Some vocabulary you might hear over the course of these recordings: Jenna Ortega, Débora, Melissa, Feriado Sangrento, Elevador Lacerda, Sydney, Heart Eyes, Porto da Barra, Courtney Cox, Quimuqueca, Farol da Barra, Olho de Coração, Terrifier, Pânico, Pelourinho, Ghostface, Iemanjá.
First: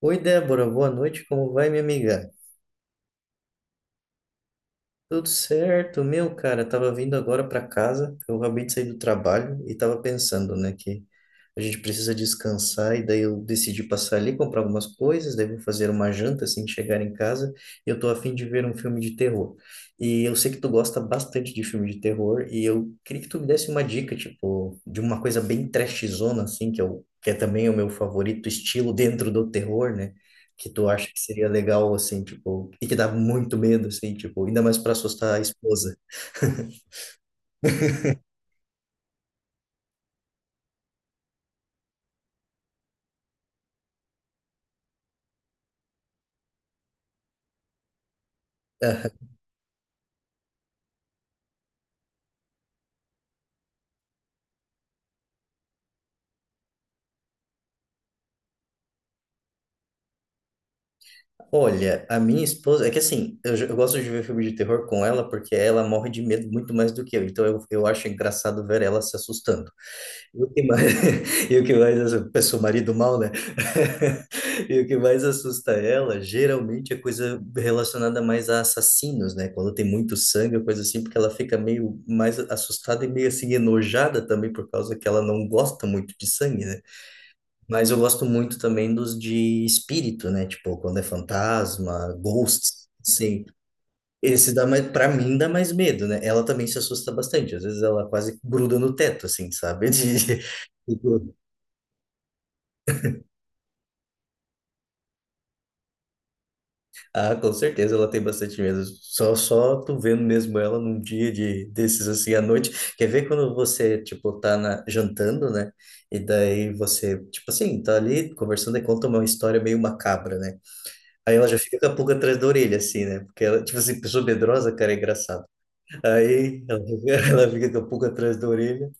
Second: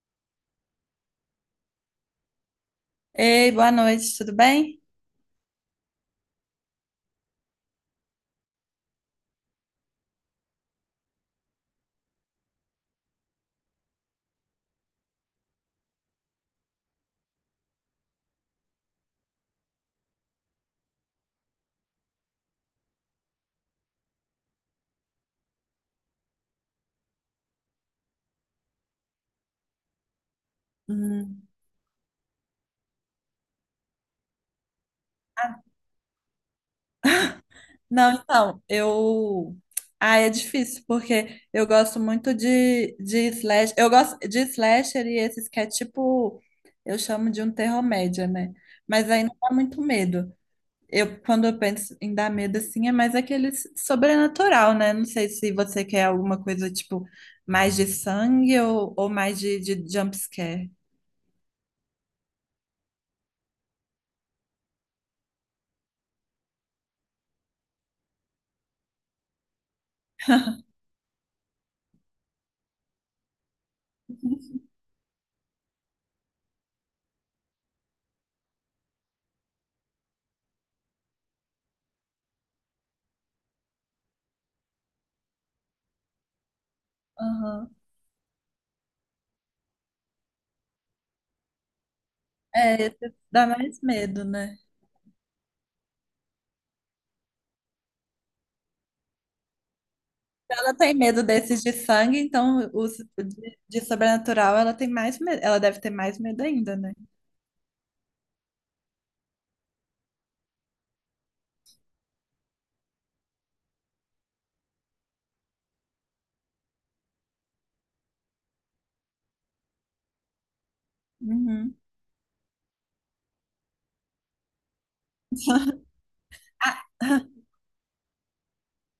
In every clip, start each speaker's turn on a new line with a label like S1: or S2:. S1: Oi, Débora, boa noite, como vai, minha amiga?
S2: Ei, boa noite, tudo bem?
S1: Tudo certo, meu cara, tava vindo agora para casa, eu acabei de sair do trabalho e tava pensando, né, que a gente precisa descansar e daí eu decidi passar ali, comprar algumas coisas, daí vou fazer uma janta assim que chegar em casa e eu tô a fim de ver um filme de terror. E eu sei que tu gosta bastante de filme de terror e eu queria que tu me desse uma dica, tipo, de uma coisa bem trashzona assim, que eu, que é também o meu favorito estilo dentro do terror, né? Que tu acha que seria
S2: Hum,
S1: legal, assim, tipo, e que dá muito medo, assim, tipo, ainda mais pra assustar a esposa?
S2: Não, então, eu. Ah, é difícil, porque eu gosto muito de slash. Eu gosto de slasher e esses que é tipo. Eu chamo de um terror-média, né? Mas
S1: Aham.
S2: aí não dá muito medo. Eu, quando eu penso em dar medo assim, é mais aquele sobrenatural, né? Não sei se você quer alguma coisa tipo mais de sangue ou mais de jump scare.
S1: Olha, a minha esposa, é que assim, eu gosto de ver filme de terror com ela porque ela morre de medo muito mais do que eu, então eu acho engraçado ver ela se assustando. E o que mais, e o que mais assusta, eu sou marido mal, né? E o que mais assusta ela, geralmente é coisa relacionada mais a assassinos, né? Quando tem muito sangue, ou coisa assim, porque ela fica meio mais assustada e meio assim enojada também por causa que ela não gosta muito de sangue, né?
S2: Aham.
S1: Mas eu gosto muito também dos de espírito, né? Tipo, quando é fantasma,
S2: É,
S1: ghosts,
S2: esse
S1: sim.
S2: dá mais medo,
S1: Esse
S2: né?
S1: dá mais, pra mim dá mais medo, né? Ela também se assusta bastante. Às vezes ela quase gruda no teto, assim, sabe?
S2: Ela tem medo
S1: Tipo,
S2: desses de sangue, então os de sobrenatural ela tem mais medo, ela deve ter mais medo ainda, né?
S1: Ah, com certeza ela tem bastante medo. Só tu vendo mesmo ela num dia de desses assim à noite. Quer ver quando você, tipo, jantando, né? E daí você, tipo assim, tá ali conversando e conta uma história meio macabra, né? Aí ela já
S2: Uhum.
S1: fica com a pulga atrás da orelha, assim, né? Porque ela, tipo assim, pessoa medrosa, cara, é engraçado. Aí
S2: Ah,
S1: ela fica, ela fica com a pulga atrás da orelha.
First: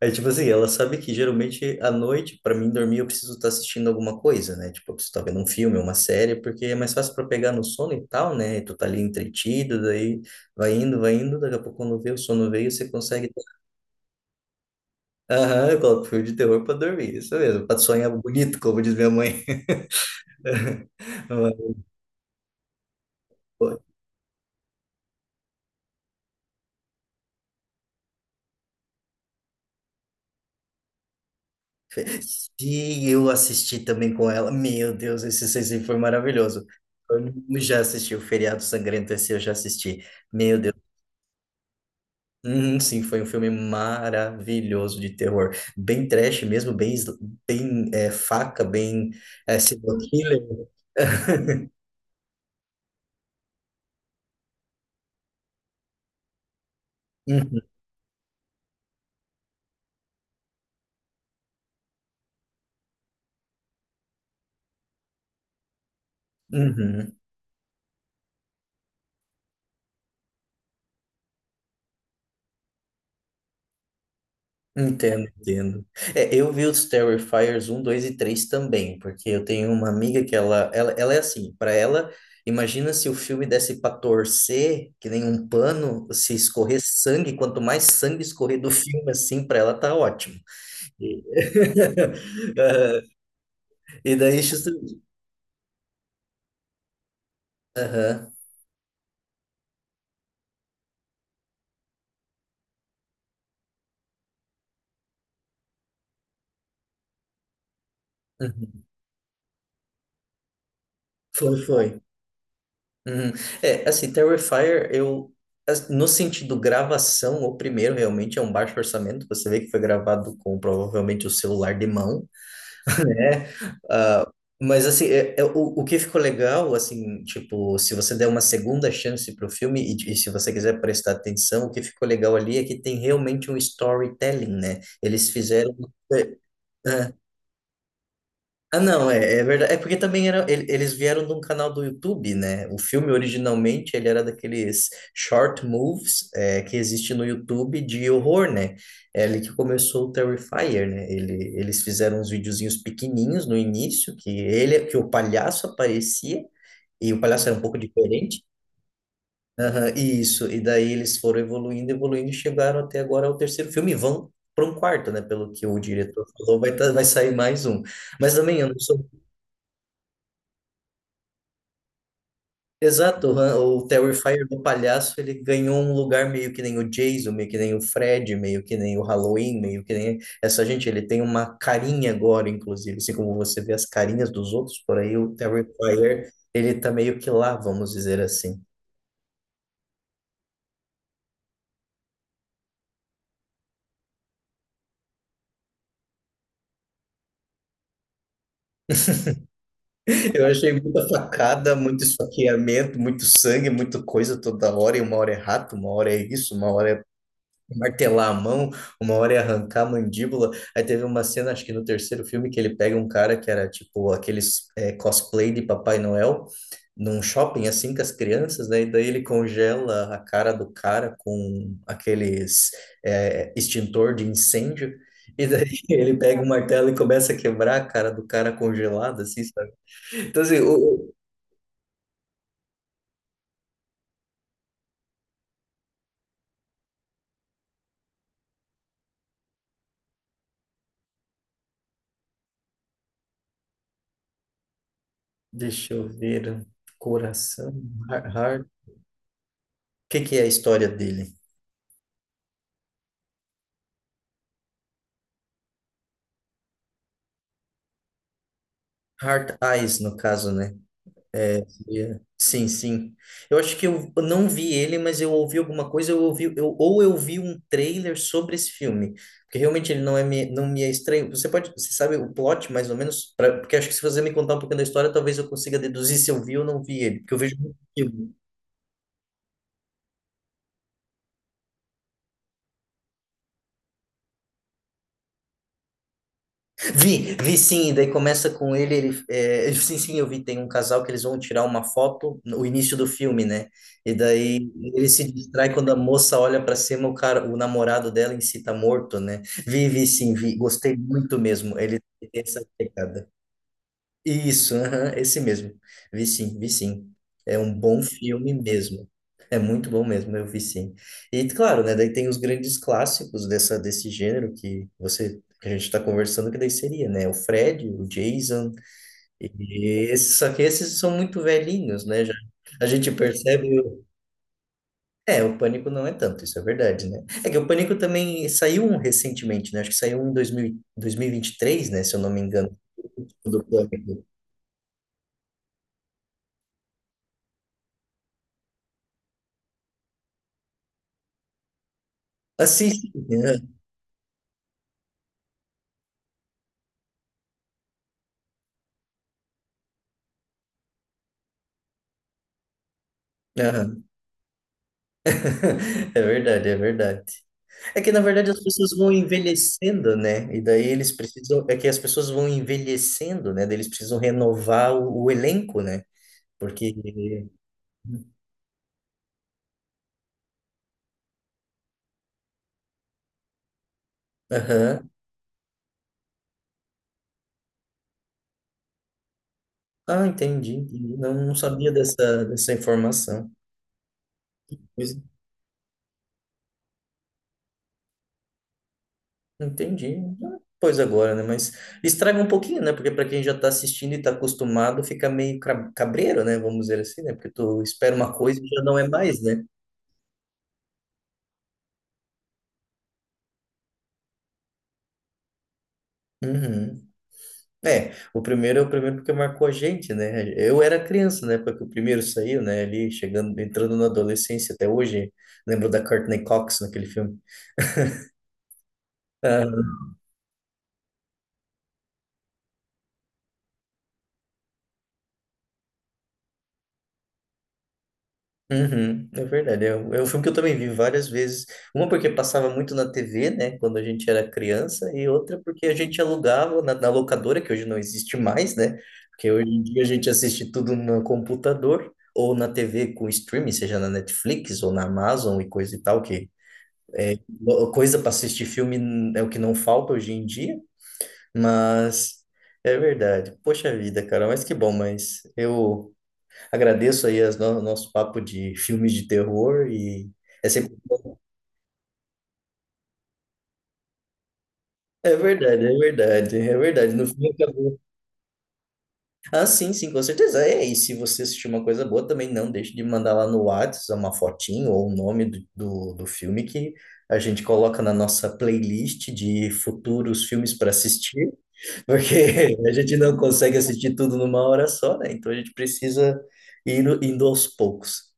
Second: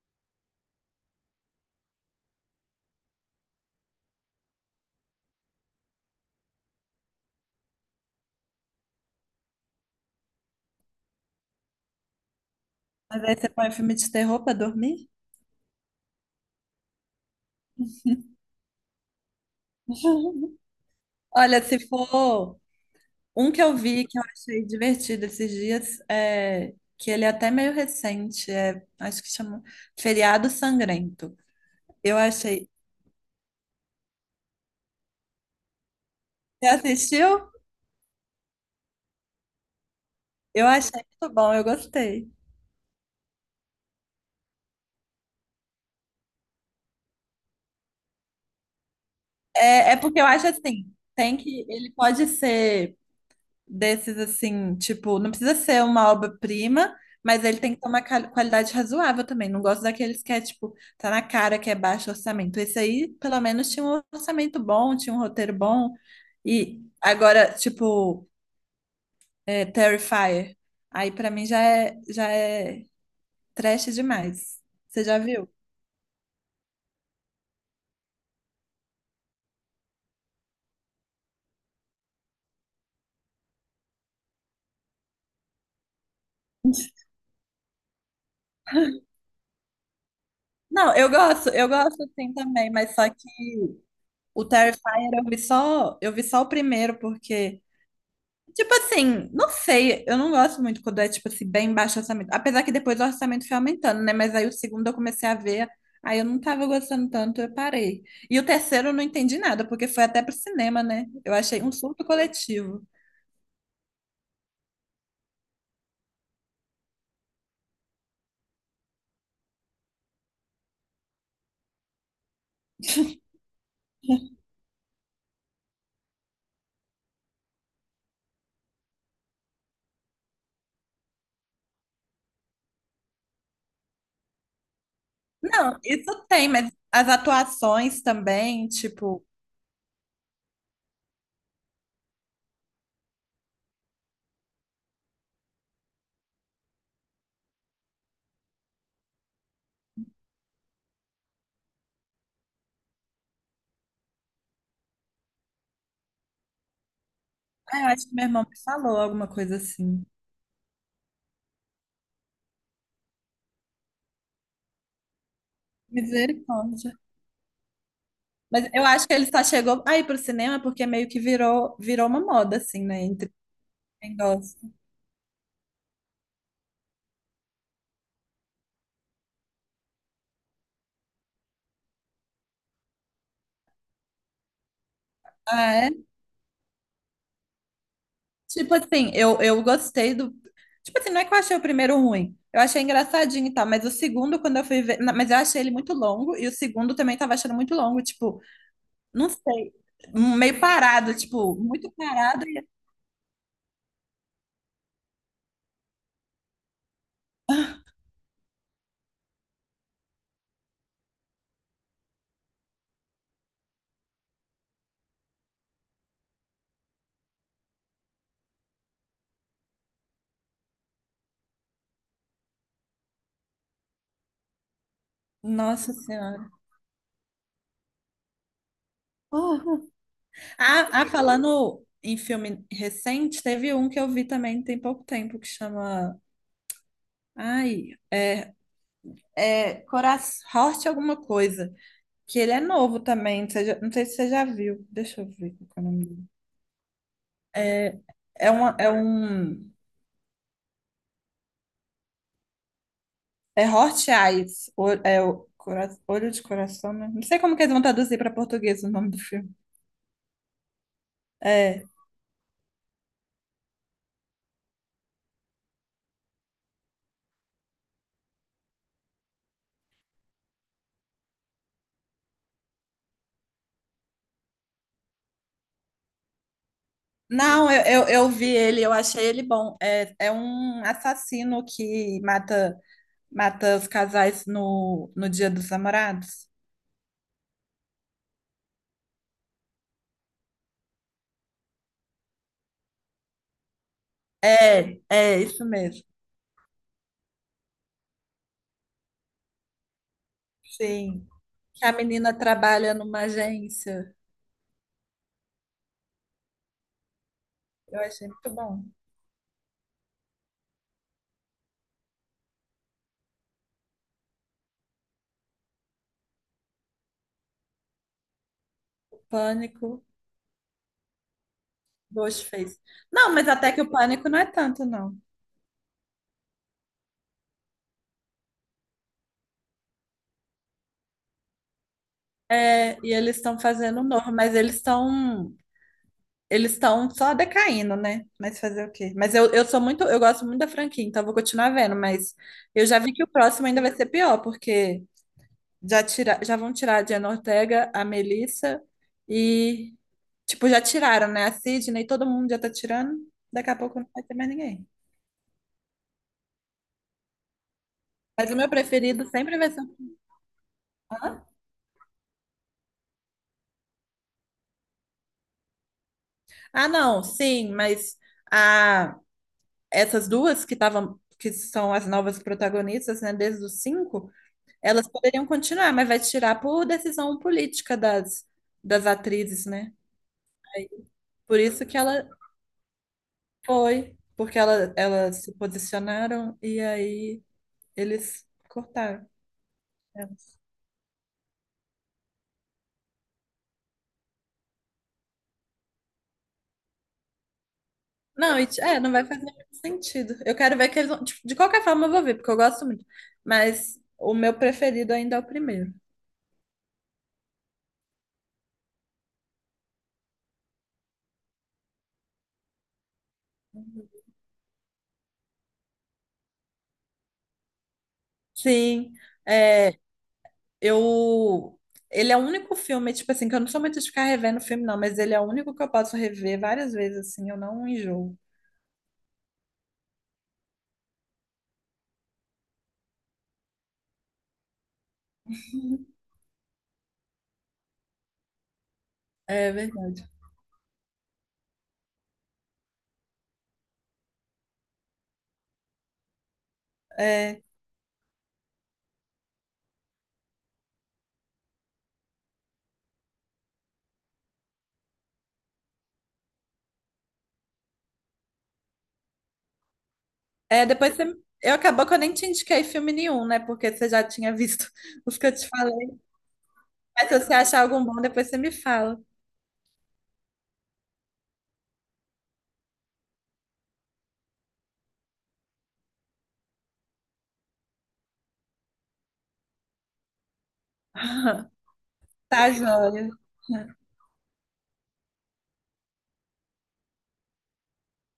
S1: Aí, tipo assim, ela sabe que geralmente à noite, para mim dormir, eu preciso estar assistindo alguma coisa, né? Tipo, eu preciso estar vendo um filme, uma série, porque é mais fácil para pegar no sono e tal, né? E tu tá ali entretido, daí vai indo, daqui a pouco quando vê o sono veio, você
S2: mas
S1: consegue.
S2: aí você põe filme de terror pra dormir?
S1: Aham, eu coloco filme de terror para dormir, isso mesmo, para sonhar bonito, como diz minha mãe.
S2: Olha, se for um que eu vi que eu achei divertido esses dias, é, que ele é até meio recente, é, acho que chama Feriado Sangrento. Eu achei.
S1: E eu assisti também com ela. Meu Deus, esse Sensei foi maravilhoso.
S2: Você assistiu?
S1: Eu já assisti o Feriado Sangrento, esse eu já assisti. Meu
S2: Eu
S1: Deus.
S2: achei muito bom, eu gostei.
S1: Uhum, sim, foi um filme maravilhoso de terror. Bem trash mesmo, bem, sl- bem é, faca,
S2: É, é
S1: serial
S2: porque eu
S1: killer.
S2: acho assim, tem que, ele pode ser desses assim, tipo, não precisa ser uma obra-prima, mas ele
S1: Uhum,
S2: tem que ter uma qualidade razoável também. Não gosto daqueles que é, tipo, tá na cara que é baixo orçamento. Esse aí, pelo menos, tinha um orçamento bom, tinha um roteiro bom. E
S1: uhum.
S2: agora, tipo, é, Terrifier. Aí pra mim já é trash demais. Você já
S1: Entendo,
S2: viu?
S1: entendo. É, eu vi os Terrifiers um, 2 e 3 também, porque eu tenho uma amiga que ela é assim, para ela, imagina se o filme desse para torcer, que nem um pano, se escorrer sangue, quanto mais sangue escorrer do filme assim, para ela tá ótimo.
S2: Não,
S1: E,
S2: eu gosto sim também, mas
S1: Ah,
S2: só que
S1: e daí,
S2: o
S1: justa-
S2: Terrifier eu vi só o primeiro, porque
S1: Aham.
S2: tipo assim, não sei, eu não gosto muito quando é, tipo assim, bem baixo o orçamento. Apesar que depois o orçamento foi aumentando, né? Mas aí o segundo eu comecei a ver, aí eu não tava gostando tanto, eu parei. E o
S1: Uhum.
S2: terceiro eu não entendi nada, porque foi até pro cinema, né? Eu
S1: Foi,
S2: achei um
S1: foi.
S2: surto coletivo.
S1: Uhum. É, assim, no sentido gravação, o primeiro realmente é um baixo orçamento, você vê que foi gravado com provavelmente o celular de mão, né? Ah, mas, assim, o que ficou legal, assim, tipo, se você der uma segunda chance pro filme e se você quiser prestar atenção, o que ficou legal ali é que tem realmente um storytelling, né? Eles fizeram.
S2: Não, isso
S1: é,
S2: tem, mas as atuações também,
S1: ah, não,
S2: tipo,
S1: é verdade. É porque também era, eles vieram de um canal do YouTube, né? O filme originalmente ele era daqueles short moves é, que existe no YouTube de horror, né? É ali que começou o Terrifier, né? Ele, eles fizeram uns videozinhos pequenininhos no início, que ele, que o palhaço aparecia, e o palhaço era um pouco
S2: ah, eu acho que meu irmão
S1: diferente.
S2: me falou alguma coisa
S1: Aham,
S2: assim.
S1: isso, e daí eles foram evoluindo, evoluindo, e chegaram até agora ao terceiro filme, e vão para um quarto, né? Pelo que o diretor falou,
S2: Misericórdia.
S1: vai sair mais um. Mas também eu
S2: Mas
S1: não
S2: eu
S1: sou
S2: acho que ele só chegou aí pro cinema porque meio que virou uma moda, assim, né?
S1: Exato,
S2: Entre
S1: o
S2: quem
S1: Terrifier do
S2: gosta.
S1: Palhaço, ele ganhou um lugar meio que nem o Jason, meio que nem o Fred, meio que nem o Halloween, meio que nem essa gente, ele tem uma carinha agora, inclusive, assim como você vê as carinhas dos outros por aí, o
S2: Ah, é?
S1: Terrifier, ele tá meio que lá, vamos dizer assim.
S2: Tipo assim, eu gostei do. Tipo assim, não é que eu achei o primeiro ruim. Eu achei engraçadinho e tal, mas o segundo, quando eu fui ver. Mas eu achei ele muito longo, e o segundo também tava achando muito longo, tipo, não sei.
S1: Eu
S2: Meio
S1: achei muita
S2: parado, tipo,
S1: facada,
S2: muito
S1: muito
S2: parado.
S1: esfaqueamento, muito sangue, muita coisa toda hora, e uma hora é rato, uma hora é isso, uma hora é martelar a mão, uma hora ia arrancar a mandíbula. Aí teve uma cena, acho que no terceiro filme, que ele pega um cara que era tipo aqueles cosplay de Papai Noel num shopping assim com as crianças, né? E daí ele congela a cara do cara com aqueles extintor de incêndio. E daí
S2: Nossa
S1: ele pega um
S2: Senhora.
S1: martelo e começa a quebrar a cara do cara congelado, assim, sabe?
S2: Uhum.
S1: Então, assim,
S2: Ah, ah, falando em filme recente, teve um que eu vi também tem pouco tempo que chama. Ai, é Coração, Horte alguma coisa. Que ele é novo também. Não sei se você já viu. Deixa eu ver qual que é o
S1: deixa eu
S2: nome.
S1: ver. Coração,
S2: É, é,
S1: Heart.
S2: uma,
S1: O
S2: é um.
S1: que que é a história dele?
S2: É Heart Eyes. É o Olho de Coração, né? Não sei como que eles vão traduzir para português o nome do filme.
S1: Heart Eyes, no caso, né? É, é,
S2: É.
S1: sim, sim. Eu acho que eu não vi ele, mas eu ouvi alguma coisa, eu ouvi, eu, ou eu vi um trailer sobre esse filme, porque realmente ele não é não me é estranho. Você pode, você sabe o plot mais ou menos, porque acho que se você me contar um pouquinho da história, talvez eu consiga deduzir se eu vi ou não vi ele, porque eu vejo
S2: Não,
S1: muito
S2: eu
S1: filme.
S2: vi ele, eu achei ele bom. É, é um assassino que mata, mata os casais no Dia dos Namorados.
S1: Vi, vi sim, e daí começa com ele, sim, sim, eu vi, tem um casal que eles vão tirar uma foto no início do filme, né? E daí
S2: É,
S1: ele se
S2: é isso
S1: distrai quando a
S2: mesmo.
S1: moça olha pra cima, o cara, o namorado dela em si tá morto, né? Vi, vi sim, vi, gostei
S2: Sim.
S1: muito mesmo,
S2: Que a
S1: ele tem
S2: menina
S1: essa
S2: trabalha numa
S1: pegada.
S2: agência.
S1: Isso, aham, esse mesmo. Vi sim, vi sim. É um
S2: Eu
S1: bom
S2: achei muito
S1: filme
S2: bom.
S1: mesmo. É muito bom mesmo, eu vi sim. E claro, né, daí tem os grandes clássicos desse gênero que você que a gente está conversando, que daí seria, né? O Fred, o Jason, e
S2: Pânico,
S1: esses, só que esses são muito velhinhos, né? Já,
S2: Ghostface.
S1: a gente
S2: Não, mas até
S1: percebe.
S2: que o
S1: O-
S2: pânico não é tanto, não.
S1: É, o Pânico não é tanto, isso é verdade, né? É que o Pânico também saiu um recentemente, né? Acho que saiu um em dois mil e vinte e três né? Se eu não me engano,
S2: É, e eles estão
S1: do
S2: fazendo um
S1: Pânico.
S2: novo, mas eles estão só decaindo, né? Mas fazer o quê? Mas eu sou muito, eu gosto muito da franquia, então eu vou continuar vendo, mas eu já
S1: Assiste.
S2: vi que o próximo ainda vai ser pior, porque já tira, já vão tirar a Jenna Ortega, a Melissa e tipo, já tiraram, né? A Sydney, todo mundo já tá tirando. Daqui a pouco
S1: Aham.
S2: não vai ter mais ninguém.
S1: É verdade, é verdade. É que na
S2: Mas
S1: verdade
S2: o
S1: as
S2: meu
S1: pessoas vão
S2: preferido sempre vai ser.
S1: envelhecendo, né? E daí eles
S2: Hã?
S1: precisam, é que as pessoas vão envelhecendo, né? Daí eles precisam renovar o elenco, né?
S2: Ah,
S1: Porque.
S2: não, sim, mas a essas duas que estavam, que são as novas protagonistas, né, desde os cinco, elas
S1: Aham.
S2: poderiam continuar, mas vai tirar por decisão política das atrizes, né?
S1: Ah, entendi,
S2: Aí,
S1: entendi. Não, não
S2: por isso
S1: sabia
S2: que ela
S1: dessa informação.
S2: foi, porque ela,
S1: Pois,
S2: elas se posicionaram e aí eles cortaram.
S1: entendi. Ah,
S2: Elas.
S1: Pois agora, né? Mas estraga um pouquinho, né? Porque para quem já está assistindo e está acostumado, fica meio cabreiro, né? Vamos dizer assim, né? Porque tu espera uma
S2: Não,
S1: coisa e
S2: e
S1: já não
S2: é,
S1: é
S2: não vai
S1: mais,
S2: fazer
S1: né?
S2: muito sentido. Eu quero ver que eles vão. Tipo, de qualquer forma, eu vou ver, porque eu gosto muito. Mas o meu preferido ainda é o primeiro.
S1: Uhum. É o primeiro porque marcou a gente, né? Eu era criança na época que o primeiro saiu, né? Ali chegando, entrando na adolescência até hoje. Lembro da Courtney Cox naquele filme.
S2: Sim.
S1: Ah,
S2: é, Eu. Ele é o único filme, tipo assim, que eu não sou muito de ficar revendo filme, não, mas ele é o único que eu posso rever várias vezes, assim, eu não enjoo.
S1: uhum, é verdade. É um filme que eu também vi várias vezes. Uma porque passava muito na TV, né? Quando a gente era criança, e outra porque a gente alugava na locadora, que hoje não existe mais, né? Porque hoje
S2: É
S1: em dia a
S2: verdade.
S1: gente assiste tudo no computador ou na TV com streaming, seja na Netflix ou na Amazon e coisa e tal, que
S2: É,
S1: Lo- Coisa para assistir filme é o que não falta hoje em dia, mas é verdade. Poxa vida, cara, mas que bom, mas eu agradeço aí as nosso papo de filmes de terror e é
S2: é,
S1: sempre
S2: depois você.
S1: bom.
S2: Eu acabou que eu nem te indiquei filme nenhum, né? Porque você já tinha visto
S1: É
S2: os que eu te
S1: verdade, é
S2: falei.
S1: verdade, é verdade. No
S2: Mas se
S1: fim
S2: você achar
S1: acabou.
S2: algum bom, depois você me fala.
S1: Ah, sim, sim, com certeza. É, e se você assistir uma coisa boa, também não deixe de mandar lá no WhatsApp uma fotinho ou o nome do filme que a gente coloca na nossa playlist de futuros filmes para assistir.
S2: Tá
S1: Porque a gente
S2: joia.
S1: não consegue assistir tudo numa hora só, né? Então a gente precisa ir indo indo aos poucos.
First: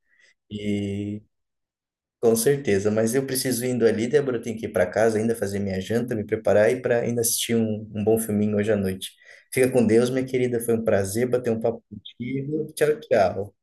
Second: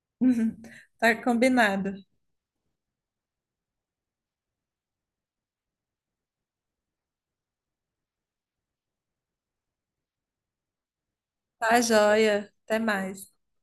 S2: Tá
S1: E
S2: combinado.
S1: com certeza, mas eu preciso indo ali, Débora, eu tenho que ir para casa ainda fazer minha janta, me preparar e para ainda assistir um bom filminho hoje à noite. Fica com Deus, minha querida, foi um prazer bater um
S2: Tá
S1: papo
S2: joia.
S1: contigo.
S2: Até
S1: Tchau,
S2: mais.
S1: tchau.